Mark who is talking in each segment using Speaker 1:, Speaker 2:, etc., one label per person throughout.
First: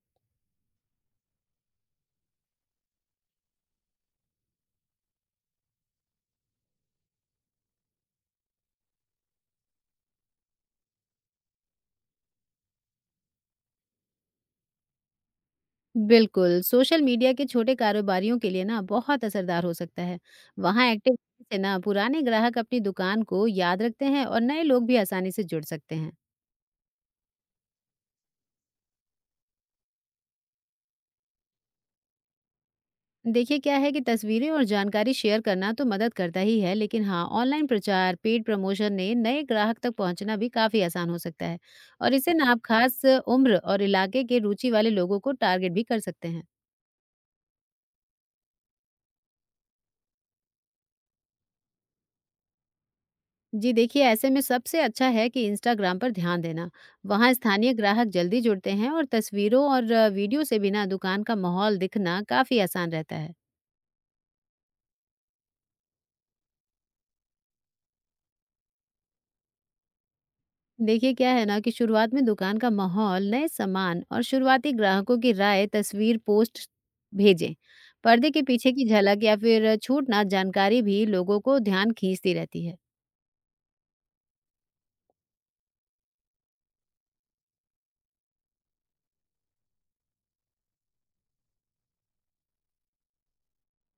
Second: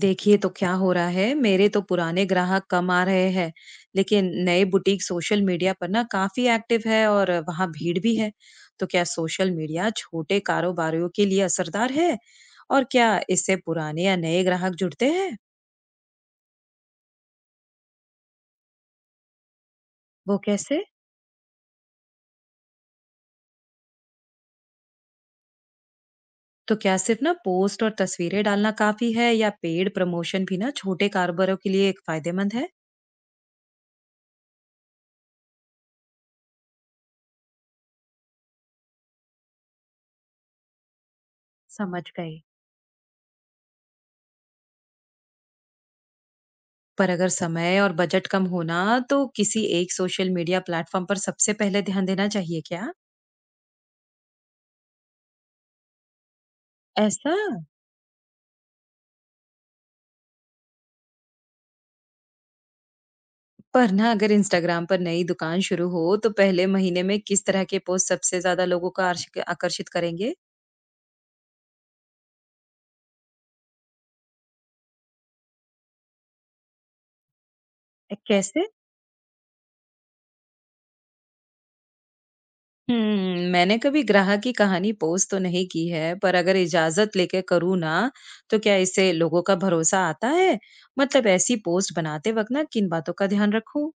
Speaker 1: देखिए तो क्या हो रहा है। मेरे तो पुराने ग्राहक कम आ रहे हैं, लेकिन नए बुटीक सोशल मीडिया पर ना काफी एक्टिव है और वहाँ भीड़ भी है। तो क्या सोशल मीडिया छोटे कारोबारियों के लिए असरदार है? और क्या इससे पुराने या नए ग्राहक जुड़ते हैं?
Speaker 2: बिल्कुल, सोशल मीडिया के छोटे कारोबारियों के लिए ना बहुत असरदार हो सकता है।
Speaker 1: वो कैसे?
Speaker 2: वहाँ एक्टिव से ना पुराने ग्राहक अपनी दुकान को याद रखते हैं और नए लोग भी आसानी से जुड़ सकते हैं।
Speaker 1: तो क्या सिर्फ ना पोस्ट और तस्वीरें डालना काफी है, या पेड प्रमोशन भी ना छोटे कारोबारों के लिए एक फायदेमंद है?
Speaker 2: देखिए, क्या है कि तस्वीरें और जानकारी शेयर करना तो मदद करता ही है, लेकिन हाँ, ऑनलाइन प्रचार, पेड प्रमोशन ने नए ग्राहक तक पहुँचना भी काफ़ी आसान हो सकता है।
Speaker 1: समझ
Speaker 2: और इससे
Speaker 1: गई।
Speaker 2: ना आप खास उम्र और इलाके के रुचि वाले लोगों को टारगेट भी कर सकते हैं।
Speaker 1: पर अगर समय और बजट कम होना, तो किसी एक सोशल मीडिया प्लेटफॉर्म पर सबसे पहले ध्यान देना चाहिए क्या?
Speaker 2: जी देखिए, ऐसे में सबसे अच्छा है कि इंस्टाग्राम पर ध्यान देना। वहाँ
Speaker 1: ऐसा?
Speaker 2: स्थानीय ग्राहक जल्दी जुड़ते हैं, और तस्वीरों और वीडियो से भी ना दुकान का माहौल दिखना काफ़ी आसान रहता है।
Speaker 1: पर ना अगर इंस्टाग्राम पर नई दुकान शुरू हो, तो पहले महीने में किस तरह के पोस्ट सबसे ज़्यादा लोगों को आर्श आकर्षित करेंगे?
Speaker 2: देखिए, क्या है ना कि शुरुआत में दुकान का माहौल, नए सामान और शुरुआती ग्राहकों की राय तस्वीर पोस्ट भेजें। पर्दे के
Speaker 1: कैसे?
Speaker 2: पीछे की झलक या फिर छूट-ना जानकारी भी लोगों को ध्यान खींचती रहती है।
Speaker 1: हुँ, मैंने कभी ग्राहक की कहानी पोस्ट तो नहीं की है, पर अगर इजाज़त लेके करूँ ना, तो क्या इससे लोगों का भरोसा आता है? मतलब ऐसी पोस्ट बनाते वक़्त ना किन बातों का ध्यान रखूँ?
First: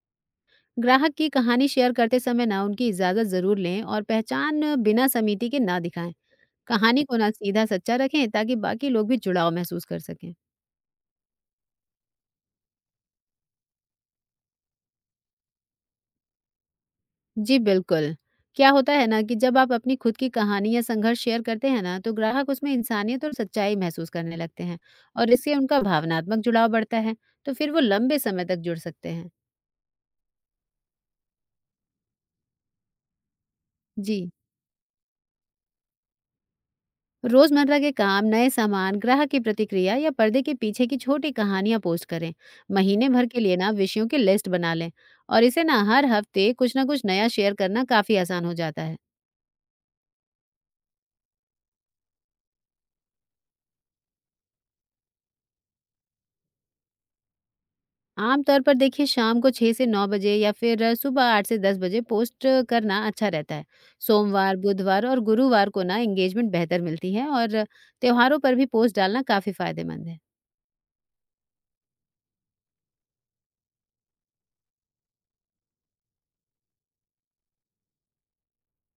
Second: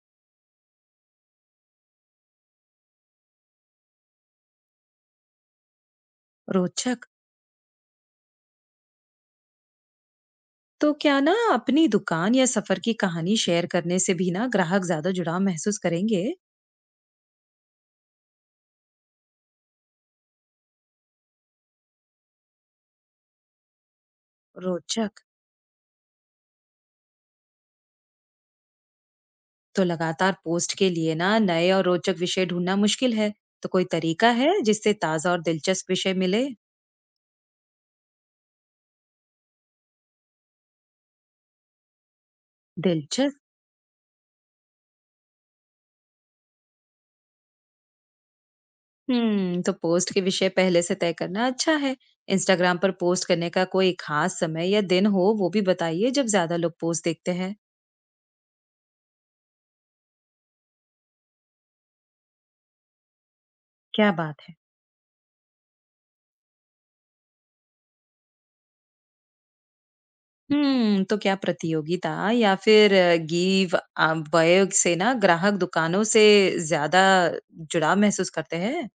Speaker 2: ग्राहक की कहानी शेयर करते समय ना उनकी इजाज़त ज़रूर लें, और पहचान बिना समिति के ना दिखाएं।
Speaker 1: रोचक।
Speaker 2: कहानी को ना सीधा सच्चा रखें, ताकि बाकी लोग भी जुड़ाव महसूस कर सकें।
Speaker 1: तो क्या ना अपनी दुकान या सफ़र की कहानी शेयर करने से भी ना ग्राहक ज़्यादा जुड़ाव महसूस करेंगे?
Speaker 2: जी बिल्कुल। क्या होता है ना कि जब आप अपनी खुद की कहानी या संघर्ष शेयर करते हैं ना, तो ग्राहक उसमें इंसानियत और सच्चाई महसूस करने लगते हैं,
Speaker 1: रोचक।
Speaker 2: और इससे उनका भावनात्मक जुड़ाव बढ़ता है, तो फिर वो लंबे समय तक जुड़ सकते हैं।
Speaker 1: तो लगातार पोस्ट के लिए ना नए और रोचक विषय ढूंढना मुश्किल है, तो कोई
Speaker 2: जी।
Speaker 1: तरीका है जिससे ताजा और दिलचस्प विषय मिले?
Speaker 2: रोजमर्रा के काम, नए सामान, ग्राहक की प्रतिक्रिया या पर्दे के पीछे की छोटी कहानियां पोस्ट करें। महीने भर
Speaker 1: दिलचस्प।
Speaker 2: के लिए ना विषयों की लिस्ट बना लें, और इसे ना हर हफ्ते कुछ ना कुछ नया शेयर करना काफी आसान हो जाता है।
Speaker 1: हम्म, तो पोस्ट के विषय पहले से तय करना अच्छा है। इंस्टाग्राम पर पोस्ट करने का कोई खास समय या दिन हो, वो भी बताइए, जब ज्यादा लोग पोस्ट देखते हैं।
Speaker 2: आमतौर पर देखिए, शाम को 6 से 9 बजे या फिर सुबह 8 से 10 बजे पोस्ट करना अच्छा रहता है।
Speaker 1: क्या बात है।
Speaker 2: सोमवार, बुधवार और गुरुवार को ना एंगेजमेंट बेहतर मिलती है, और त्योहारों पर भी पोस्ट डालना काफ़ी फायदेमंद है।
Speaker 1: हम्म, तो क्या प्रतियोगिता या फिर गिव अवे से ना ग्राहक दुकानों से ज्यादा जुड़ाव महसूस करते हैं?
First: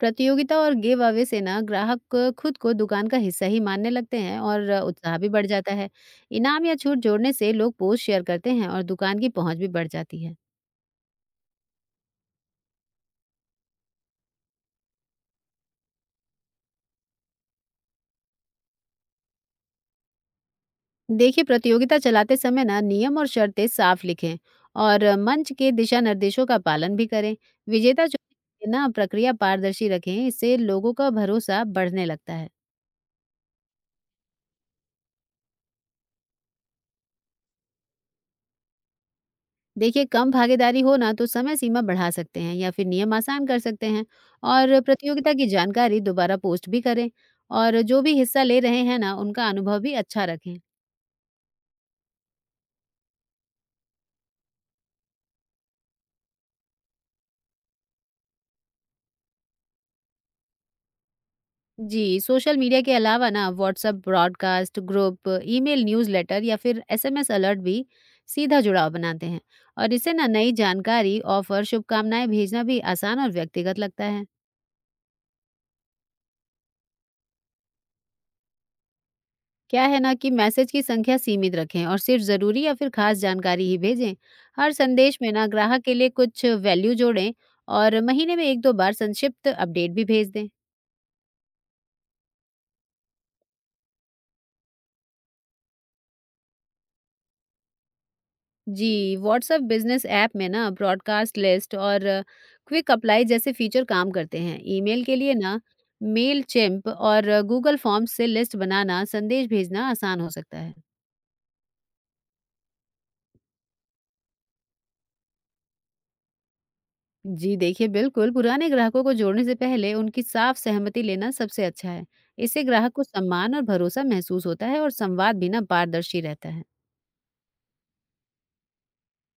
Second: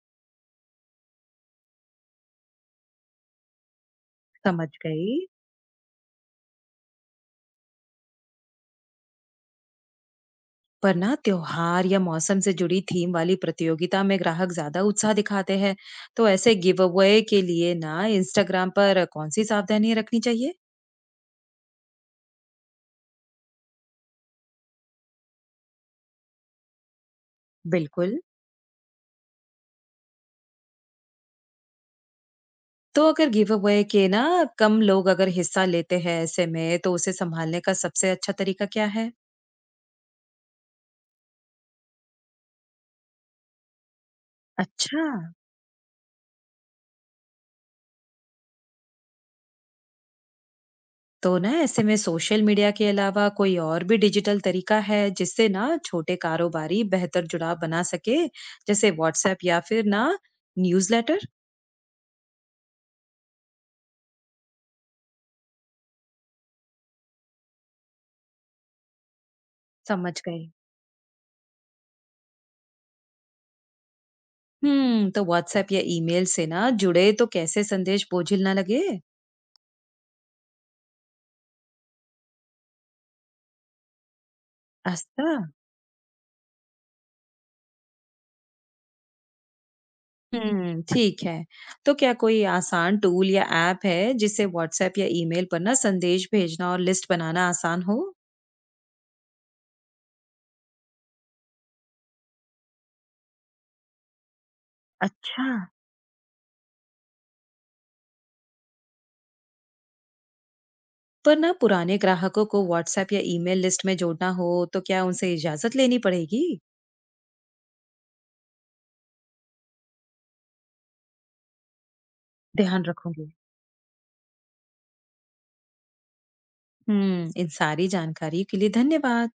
Speaker 2: प्रतियोगिता और गिव अवे से ना ग्राहक खुद को दुकान का हिस्सा ही मानने लगते हैं, और
Speaker 1: समझ
Speaker 2: उत्साह
Speaker 1: गई।
Speaker 2: भी बढ़ जाता है। इनाम या छूट जोड़ने से लोग पोस्ट शेयर करते हैं, और दुकान की पहुंच भी बढ़ जाती है।
Speaker 1: पर ना त्योहार या मौसम से जुड़ी थीम वाली प्रतियोगिता में ग्राहक ज्यादा उत्साह दिखाते हैं, तो ऐसे गिव अवे के लिए ना इंस्टाग्राम पर कौन सी सावधानी रखनी चाहिए?
Speaker 2: देखिए, प्रतियोगिता चलाते समय ना नियम और शर्तें साफ लिखें, और मंच के दिशा निर्देशों का पालन भी करें। विजेता जो
Speaker 1: बिल्कुल।
Speaker 2: है ना, प्रक्रिया पारदर्शी रखें, इससे लोगों का भरोसा बढ़ने लगता है।
Speaker 1: तो अगर गिव अवे के ना कम लोग अगर हिस्सा लेते हैं, ऐसे में तो उसे संभालने का सबसे अच्छा तरीका क्या है?
Speaker 2: देखिए, कम भागीदारी हो ना तो समय सीमा बढ़ा सकते हैं या फिर नियम आसान कर सकते हैं, और
Speaker 1: अच्छा।
Speaker 2: प्रतियोगिता की जानकारी दोबारा पोस्ट भी करें। और जो भी हिस्सा ले रहे हैं ना, उनका अनुभव भी अच्छा रखें।
Speaker 1: तो ना ऐसे में सोशल मीडिया के अलावा कोई और भी डिजिटल तरीका है जिससे ना छोटे कारोबारी बेहतर जुड़ाव बना सके? जैसे व्हाट्सएप या फिर ना न्यूज़लेटर।
Speaker 2: जी, सोशल मीडिया के अलावा ना WhatsApp broadcast, group, email newsletter या फिर एसएमएस अलर्ट भी सीधा जुड़ाव बनाते हैं। और इससे
Speaker 1: समझ
Speaker 2: ना
Speaker 1: गई।
Speaker 2: नई जानकारी, ऑफर, शुभकामनाएं भेजना भी आसान और व्यक्तिगत लगता है।
Speaker 1: हम्म, तो व्हाट्सएप या ईमेल से ना जुड़े तो कैसे संदेश बोझिल ना लगे?
Speaker 2: क्या है ना कि मैसेज की संख्या सीमित रखें, और सिर्फ ज़रूरी या फिर खास जानकारी ही भेजें। हर संदेश
Speaker 1: ऐसा।
Speaker 2: में ना ग्राहक के लिए कुछ वैल्यू जोड़ें, और महीने में एक दो बार संक्षिप्त अपडेट भी भेज दें।
Speaker 1: हम्म, ठीक है। तो क्या कोई आसान टूल या ऐप है जिससे व्हाट्सएप या ईमेल पर ना संदेश भेजना और लिस्ट बनाना आसान हो?
Speaker 2: जी, व्हाट्सएप बिज़नेस ऐप में ना ब्रॉडकास्ट लिस्ट और क्विक अप्लाई जैसे फीचर काम करते हैं। ईमेल के लिए
Speaker 1: अच्छा।
Speaker 2: ना मेलचिम्प और गूगल फॉर्म्स से लिस्ट बनाना, संदेश भेजना आसान हो सकता है।
Speaker 1: पर ना पुराने ग्राहकों को व्हाट्सएप या ईमेल लिस्ट में जोड़ना हो, तो क्या उनसे इजाजत लेनी पड़ेगी?
Speaker 2: जी देखिए, बिल्कुल पुराने ग्राहकों को जोड़ने से पहले उनकी साफ सहमति लेना सबसे अच्छा है। इससे
Speaker 1: ध्यान
Speaker 2: ग्राहक को
Speaker 1: रखूंगी।
Speaker 2: सम्मान और भरोसा महसूस होता है, और संवाद भी ना पारदर्शी रहता है।
Speaker 1: हम्म, इन सारी जानकारी के लिए धन्यवाद।